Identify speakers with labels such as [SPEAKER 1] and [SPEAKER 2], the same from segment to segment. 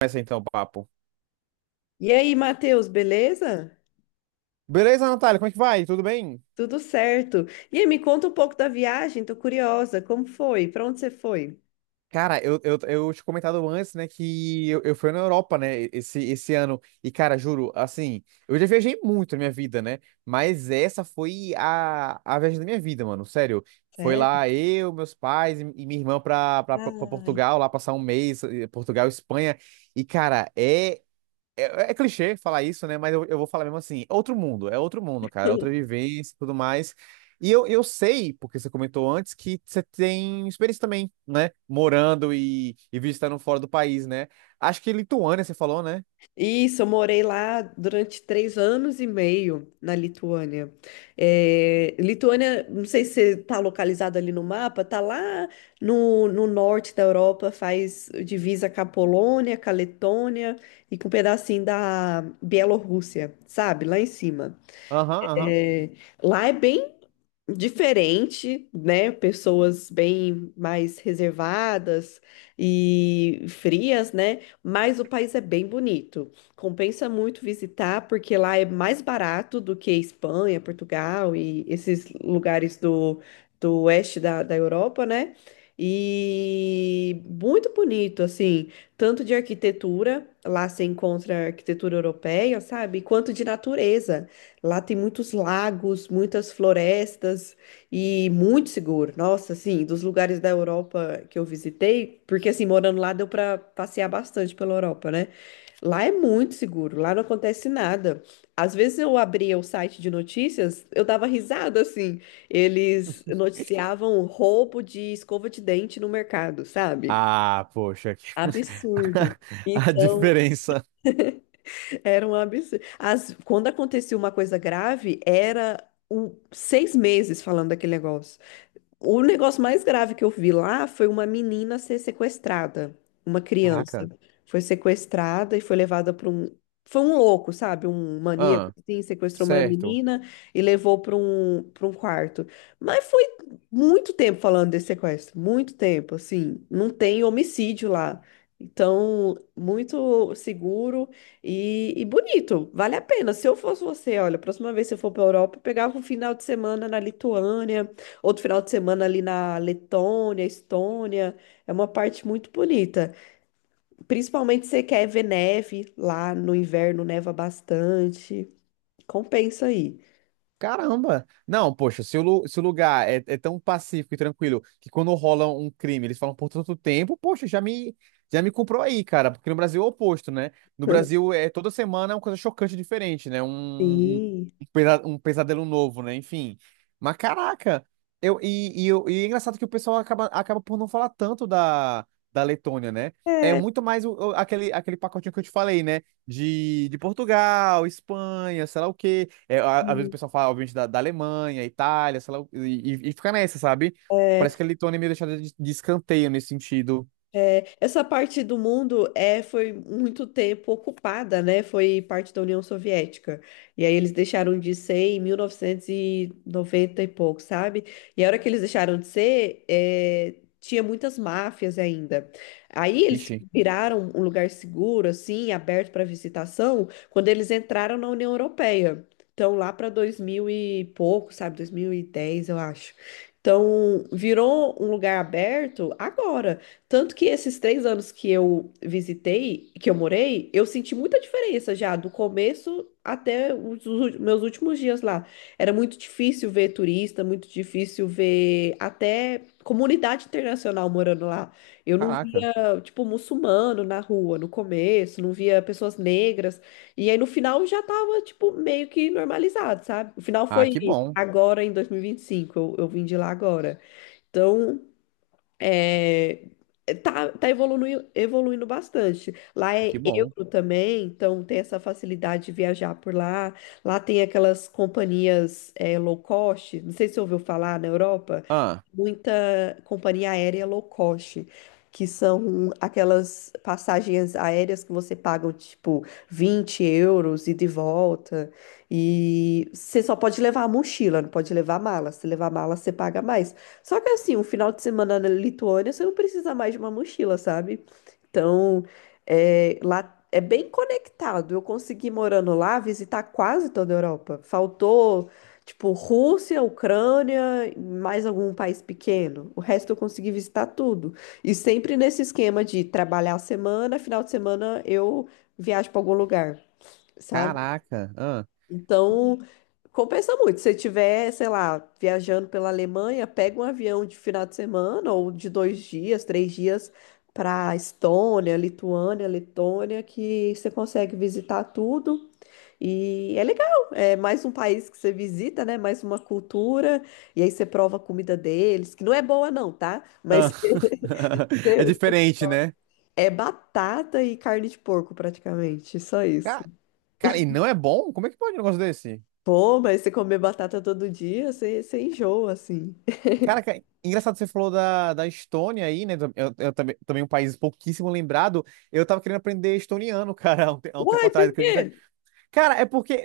[SPEAKER 1] Começa então o papo.
[SPEAKER 2] E aí, Matheus, beleza?
[SPEAKER 1] Beleza, Natália, como é que vai? Tudo bem?
[SPEAKER 2] Tudo certo. E aí, me conta um pouco da viagem, tô curiosa, como foi? Para onde você foi?
[SPEAKER 1] Cara, eu tinha comentado antes, né, que eu fui na Europa, né, esse ano. E, cara, juro, assim, eu já viajei muito na minha vida, né? Mas essa foi a viagem da minha vida, mano, sério. Foi
[SPEAKER 2] Sério?
[SPEAKER 1] lá eu, meus pais e minha irmã pra
[SPEAKER 2] Ai.
[SPEAKER 1] Portugal, lá passar um mês, Portugal, Espanha. E, cara, é clichê falar isso, né? Mas eu vou falar mesmo assim. É outro mundo, é outro mundo, cara. Outra vivência e tudo mais. E eu sei, porque você comentou antes, que você tem experiência também, né? Morando e visitando fora do país, né? Acho que Lituânia, você falou, né?
[SPEAKER 2] Isso, eu morei lá durante 3 anos e meio na Lituânia. É, Lituânia, não sei se você tá localizado ali no mapa, tá lá no norte da Europa, faz divisa com a Polônia, com a Letônia e com um pedacinho da Bielorrússia, sabe? Lá em cima.
[SPEAKER 1] Aham, aham.
[SPEAKER 2] É, lá é bem diferente, né? Pessoas bem mais reservadas e frias, né? Mas o país é bem bonito. Compensa muito visitar, porque lá é mais barato do que Espanha, Portugal e esses lugares do oeste da Europa, né? E muito bonito, assim, tanto de arquitetura, lá se encontra arquitetura europeia, sabe? Quanto de natureza. Lá tem muitos lagos, muitas florestas e muito seguro. Nossa, assim, dos lugares da Europa que eu visitei, porque assim, morando lá deu para passear bastante pela Europa, né? Lá é muito seguro, lá não acontece nada. Às vezes eu abria o site de notícias, eu dava risada assim. Eles noticiavam roubo de escova de dente no mercado, sabe?
[SPEAKER 1] Ah, poxa.
[SPEAKER 2] Absurdo.
[SPEAKER 1] A
[SPEAKER 2] Então,
[SPEAKER 1] diferença.
[SPEAKER 2] era um absurdo. Quando acontecia uma coisa grave, era 6 meses falando daquele negócio. O negócio mais grave que eu vi lá foi uma menina ser sequestrada, uma criança.
[SPEAKER 1] Caraca.
[SPEAKER 2] Foi sequestrada e foi levada para um. Foi um louco, sabe? Um maníaco,
[SPEAKER 1] Ah,
[SPEAKER 2] assim, sequestrou uma
[SPEAKER 1] certo.
[SPEAKER 2] menina e levou para um quarto. Mas foi muito tempo falando desse sequestro, muito tempo, assim. Não tem homicídio lá. Então, muito seguro e bonito. Vale a pena. Se eu fosse você, olha, a próxima vez que você for para a Europa, eu pegava um final de semana na Lituânia. Outro final de semana ali na Letônia, Estônia, é uma parte muito bonita. Principalmente se você quer ver neve lá no inverno, neva bastante. Compensa aí.
[SPEAKER 1] Caramba! Não, poxa, se o lugar é tão pacífico e tranquilo que quando rola um crime eles falam por tanto tempo, poxa, já me comprou aí, cara, porque no Brasil é o oposto, né? No Brasil é toda semana é uma coisa chocante diferente, né? Um, um,
[SPEAKER 2] Sim.
[SPEAKER 1] um pesa- um pesadelo novo, né? Enfim. Mas caraca! Eu, e, eu- e é engraçado que o pessoal acaba por não falar tanto da Letônia, né? É
[SPEAKER 2] É.
[SPEAKER 1] muito mais aquele pacotinho que eu te falei, né? De Portugal, Espanha, sei lá o quê. É, às vezes o
[SPEAKER 2] Sim.
[SPEAKER 1] pessoal fala, obviamente, da Alemanha, Itália, sei lá, e fica nessa, sabe?
[SPEAKER 2] É,
[SPEAKER 1] Parece que a Letônia é meio deixada de escanteio nesse sentido.
[SPEAKER 2] É, essa parte do mundo é, foi muito tempo ocupada, né? Foi parte da União Soviética. E aí eles deixaram de ser em 1990 e noventa e pouco, sabe? E a hora que eles deixaram de ser, tinha muitas máfias ainda. Aí eles
[SPEAKER 1] Vixe,
[SPEAKER 2] viraram um lugar seguro, assim, aberto para visitação, quando eles entraram na União Europeia. Então, lá para 2000 e pouco, sabe? 2010, eu acho. Então, virou um lugar aberto agora. Tanto que esses 3 anos que eu visitei, que eu morei, eu senti muita diferença já, do começo até meus últimos dias lá. Era muito difícil ver turista, muito difícil ver até comunidade internacional morando lá. Eu não
[SPEAKER 1] caraca.
[SPEAKER 2] via, tipo, muçulmano na rua no começo, não via pessoas negras. E aí no final já tava, tipo, meio que normalizado, sabe? O final
[SPEAKER 1] Ah,
[SPEAKER 2] foi
[SPEAKER 1] que bom,
[SPEAKER 2] agora em 2025, eu vim de lá agora. Então. É, tá evoluindo, evoluindo bastante. Lá é
[SPEAKER 1] que bom.
[SPEAKER 2] euro também, então tem essa facilidade de viajar por lá. Lá tem aquelas companhias low cost, não sei se você ouviu falar na Europa,
[SPEAKER 1] Ah,
[SPEAKER 2] muita companhia aérea low cost, que são aquelas passagens aéreas que você paga tipo €20 ida e de volta. E você só pode levar a mochila, não pode levar mala. Se levar mala, você paga mais. Só que assim, um final de semana na Lituânia, você não precisa mais de uma mochila, sabe? Então, lá é bem conectado. Eu consegui, morando lá, visitar quase toda a Europa. Faltou, tipo, Rússia, Ucrânia, mais algum país pequeno. O resto eu consegui visitar tudo. E sempre nesse esquema de trabalhar a semana, final de semana eu viajo para algum lugar,
[SPEAKER 1] caraca. Ah,
[SPEAKER 2] então, compensa muito. Se você estiver, sei lá, viajando pela Alemanha, pega um avião de final de semana ou de 2 dias, 3 dias para Estônia, Lituânia, Letônia, que você consegue visitar tudo. E é legal, é mais um país que você visita, né? Mais uma cultura, e aí você prova a comida deles, que não é boa não, tá? Mas
[SPEAKER 1] ah. É diferente, né?
[SPEAKER 2] é batata e carne de porco praticamente, só isso.
[SPEAKER 1] Ca- Cara, e não é bom? Como é que pode um negócio desse?
[SPEAKER 2] Pô, mas você comer batata todo dia, você enjoa, assim.
[SPEAKER 1] Cara, engraçado que você falou da Estônia aí, né? Eu também, um país pouquíssimo lembrado. Eu tava querendo aprender estoniano, cara, há um tempo
[SPEAKER 2] Uai, por
[SPEAKER 1] atrás, acredita?
[SPEAKER 2] quê?
[SPEAKER 1] Cara, é porque é,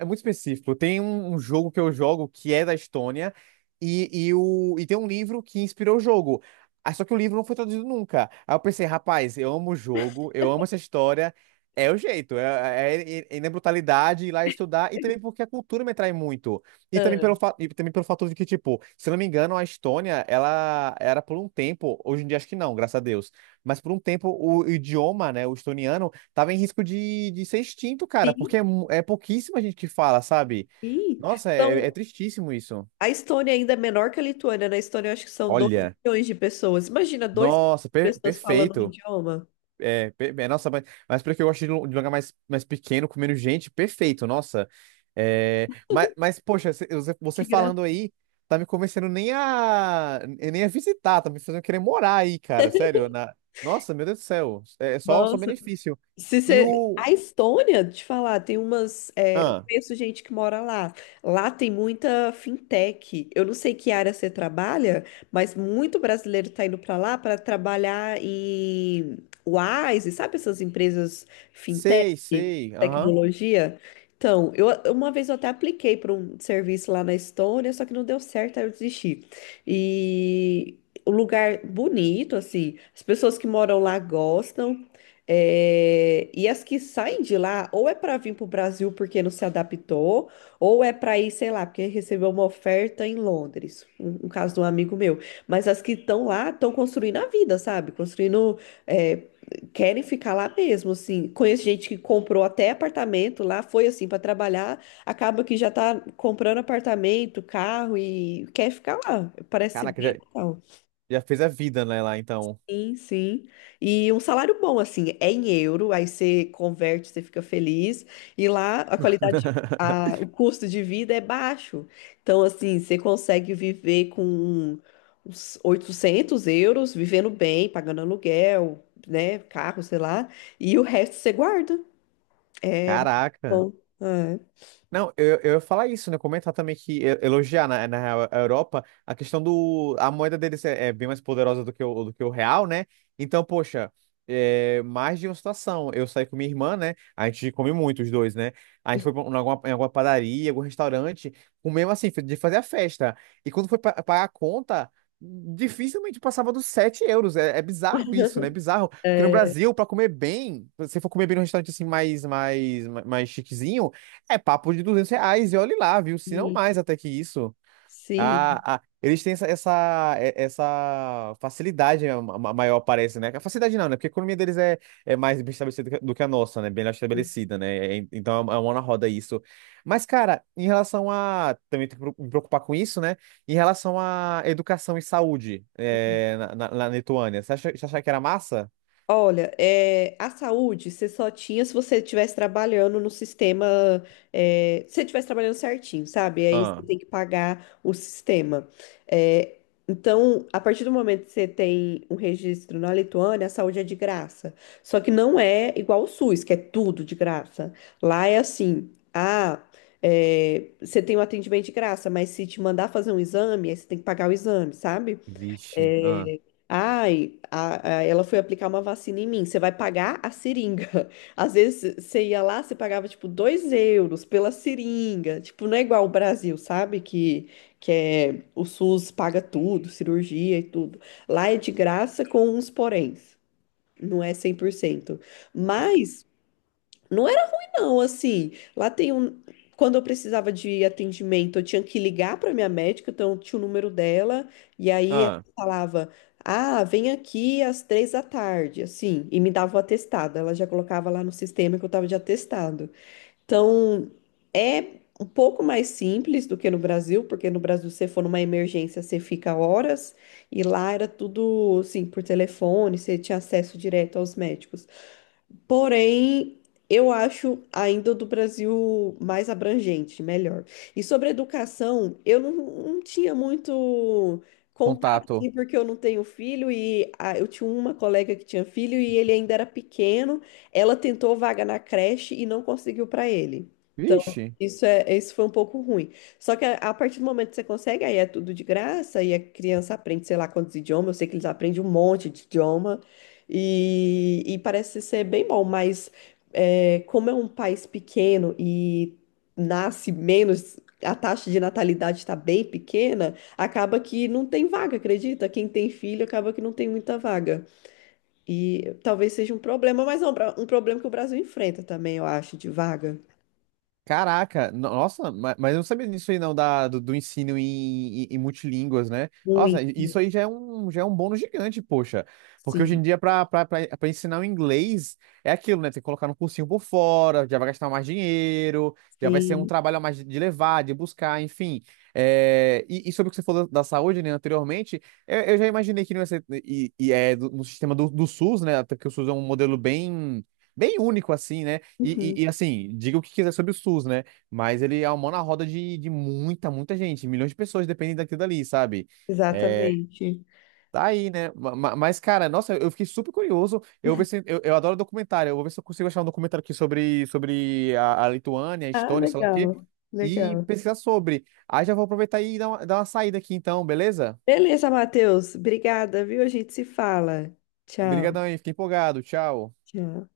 [SPEAKER 1] é é muito específico. Tem um jogo que eu jogo que é da Estônia e tem um livro que inspirou o jogo. Ah, só que o livro não foi traduzido nunca. Aí eu pensei, rapaz, eu amo o jogo, eu amo essa história. É o jeito, é na brutalidade ir lá estudar e também porque a cultura me atrai muito. E também pelo,
[SPEAKER 2] Ah,
[SPEAKER 1] fa- e também pelo fato de que, tipo, se eu não me engano, a Estônia, ela era por um tempo, hoje em dia acho que não, graças a Deus, mas por um tempo o idioma, né, o estoniano tava em risco de ser extinto, cara, porque
[SPEAKER 2] sim,
[SPEAKER 1] é pouquíssima gente que fala, sabe?
[SPEAKER 2] sim.
[SPEAKER 1] Nossa, é
[SPEAKER 2] Então,
[SPEAKER 1] tristíssimo isso.
[SPEAKER 2] a Estônia ainda é menor que a Lituânia. Na Estônia, eu acho que são dois
[SPEAKER 1] Olha,
[SPEAKER 2] milhões de pessoas. Imagina, 2 milhões
[SPEAKER 1] nossa,
[SPEAKER 2] de pessoas falando um
[SPEAKER 1] perfeito.
[SPEAKER 2] idioma.
[SPEAKER 1] É, nossa, mas porque eu gosto de um lugar mais, pequeno, com menos gente, perfeito, nossa. É, mas, poxa, cê- você
[SPEAKER 2] Que
[SPEAKER 1] você falando aí, tá me convencendo nem a visitar, tá me fazendo querer morar aí, cara, sério. Nossa, meu Deus do céu, é só
[SPEAKER 2] graça.
[SPEAKER 1] benefício.
[SPEAKER 2] Se
[SPEAKER 1] E
[SPEAKER 2] você...
[SPEAKER 1] o.
[SPEAKER 2] A Estônia, te falar, tem umas. É, eu
[SPEAKER 1] Ah,
[SPEAKER 2] conheço gente que mora lá. Lá tem muita fintech. Eu não sei que área você trabalha, mas muito brasileiro está indo para lá para trabalhar em Wise, sabe essas empresas fintech,
[SPEAKER 1] sei, sei, aham.
[SPEAKER 2] tecnologia? Então, uma vez eu até apliquei para um serviço lá na Estônia, só que não deu certo, aí eu desisti. E. O lugar bonito, assim, as pessoas que moram lá gostam. É, e as que saem de lá, ou é para vir para o Brasil porque não se adaptou, ou é para ir, sei lá, porque recebeu uma oferta em Londres, um caso de um amigo meu. Mas as que estão lá estão construindo a vida, sabe? Construindo, é, querem ficar lá mesmo, assim. Conheço gente que comprou até apartamento lá, foi assim para trabalhar, acaba que já tá comprando apartamento, carro e quer ficar lá. Parece
[SPEAKER 1] Caraca,
[SPEAKER 2] bem
[SPEAKER 1] já.
[SPEAKER 2] legal.
[SPEAKER 1] Já fez a vida, né, lá então.
[SPEAKER 2] Sim, sim. E um salário bom, assim, é em euro, aí você converte, você fica feliz. E lá a qualidade, o custo de vida é baixo. Então, assim, você consegue viver com uns €800, vivendo bem, pagando aluguel, né, carro, sei lá. E o resto você guarda. É
[SPEAKER 1] Caraca.
[SPEAKER 2] bom. É.
[SPEAKER 1] Não, eu ia falar isso, né? Comentar também que elogiar na real, a Europa a questão do. A moeda deles é bem mais poderosa do que o real, né? Então, poxa, mais de uma situação. Eu saí com minha irmã, né? A gente come muito, os dois, né? A gente foi em alguma padaria, algum restaurante, comemos assim, de fazer a festa. E quando foi pagar a conta, dificilmente passava dos 7 euros. É bizarro isso, né? É bizarro. Porque no
[SPEAKER 2] É,
[SPEAKER 1] Brasil, pra comer bem, se for comer bem num restaurante assim mais chiquezinho. É papo de R$ 200, e olhe lá, viu? Se não
[SPEAKER 2] e-
[SPEAKER 1] mais até que isso. Ah,
[SPEAKER 2] sim.
[SPEAKER 1] ah, eles têm essa facilidade maior, parece, né? A facilidade não, né? Porque a economia deles é mais bem estabelecida do que a nossa, né? Bem estabelecida, né? Então é uma mão na roda isso. Mas, cara, em relação a. Também tenho que me preocupar com isso, né? Em relação à educação e saúde na Lituânia, você acha que era massa?
[SPEAKER 2] Olha, a saúde você só tinha se você estivesse trabalhando no sistema, se você estivesse trabalhando certinho, sabe? Aí você
[SPEAKER 1] Ah,
[SPEAKER 2] tem que pagar o sistema. É, então, a partir do momento que você tem um registro na Lituânia, a saúde é de graça. Só que não é igual o SUS, que é tudo de graça. Lá é assim, você tem um atendimento de graça, mas se te mandar fazer um exame, aí você tem que pagar o exame, sabe?
[SPEAKER 1] vixe. Ah,
[SPEAKER 2] Ai, ela foi aplicar uma vacina em mim. Você vai pagar a seringa. Às vezes você ia lá, você pagava tipo €2 pela seringa. Tipo, não é igual o Brasil, sabe? Que é, o SUS paga tudo, cirurgia e tudo. Lá é de graça com uns poréns. Não é 100%. Mas não era ruim, não, assim. Lá tem um. Quando eu precisava de atendimento, eu tinha que ligar para minha médica, então tinha o número dela, e aí ela
[SPEAKER 1] ah,
[SPEAKER 2] falava: Ah, vem aqui às 3 da tarde, assim, e me dava o atestado. Ela já colocava lá no sistema que eu estava de atestado. Então, é um pouco mais simples do que no Brasil, porque no Brasil, se você for numa emergência, você fica horas, e lá era tudo, assim, por telefone, você tinha acesso direto aos médicos. Porém, eu acho ainda do Brasil mais abrangente, melhor. E sobre educação, eu não tinha muito contato,
[SPEAKER 1] contato.
[SPEAKER 2] assim, porque eu não tenho filho e eu tinha uma colega que tinha filho e ele ainda era pequeno. Ela tentou vaga na creche e não conseguiu para ele. Então,
[SPEAKER 1] Vixe.
[SPEAKER 2] isso foi um pouco ruim. Só que a partir do momento que você consegue, aí é tudo de graça e a criança aprende, sei lá quantos idiomas. Eu sei que eles aprendem um monte de idioma. E parece ser bem bom, mas como é um país pequeno e nasce menos, a taxa de natalidade está bem pequena, acaba que não tem vaga, acredita? Quem tem filho acaba que não tem muita vaga. E talvez seja um problema, mas é um problema que o Brasil enfrenta também, eu acho, de vaga.
[SPEAKER 1] Caraca, nossa, mas eu não sabia disso aí não, do ensino em multilínguas, né? Nossa, isso aí
[SPEAKER 2] Muitos.
[SPEAKER 1] já é um bônus gigante, poxa. Porque hoje
[SPEAKER 2] Sim,
[SPEAKER 1] em dia, para ensinar o inglês, é aquilo, né? Tem que colocar no cursinho por fora, já vai gastar mais dinheiro, já vai ser um
[SPEAKER 2] sim.
[SPEAKER 1] trabalho a mais de levar, de buscar, enfim. É, e sobre o que você falou da saúde, né, anteriormente, eu já imaginei que não ia ser, no sistema do SUS, né? Até que o SUS é um modelo bem único, assim, né? E,
[SPEAKER 2] Uhum,
[SPEAKER 1] e- e, assim, diga o que quiser sobre o SUS, né? Mas ele é uma mão na roda de muita, muita gente. Milhões de pessoas dependem daquilo dali, sabe? É,
[SPEAKER 2] exatamente.
[SPEAKER 1] tá aí, né? Mas, cara, nossa, eu fiquei super curioso. Eu vou ver se, eu adoro documentário. Eu vou ver se eu consigo achar um documentário aqui sobre a Lituânia, a
[SPEAKER 2] Ah,
[SPEAKER 1] Estônia, sei lá o quê,
[SPEAKER 2] legal,
[SPEAKER 1] e
[SPEAKER 2] legal.
[SPEAKER 1] pesquisar sobre. Aí já vou aproveitar e dar uma saída aqui, então, beleza?
[SPEAKER 2] Beleza, Matheus. Obrigada, viu? A gente se fala. Tchau.
[SPEAKER 1] Obrigadão aí, fiquei empolgado. Tchau.
[SPEAKER 2] Tchau.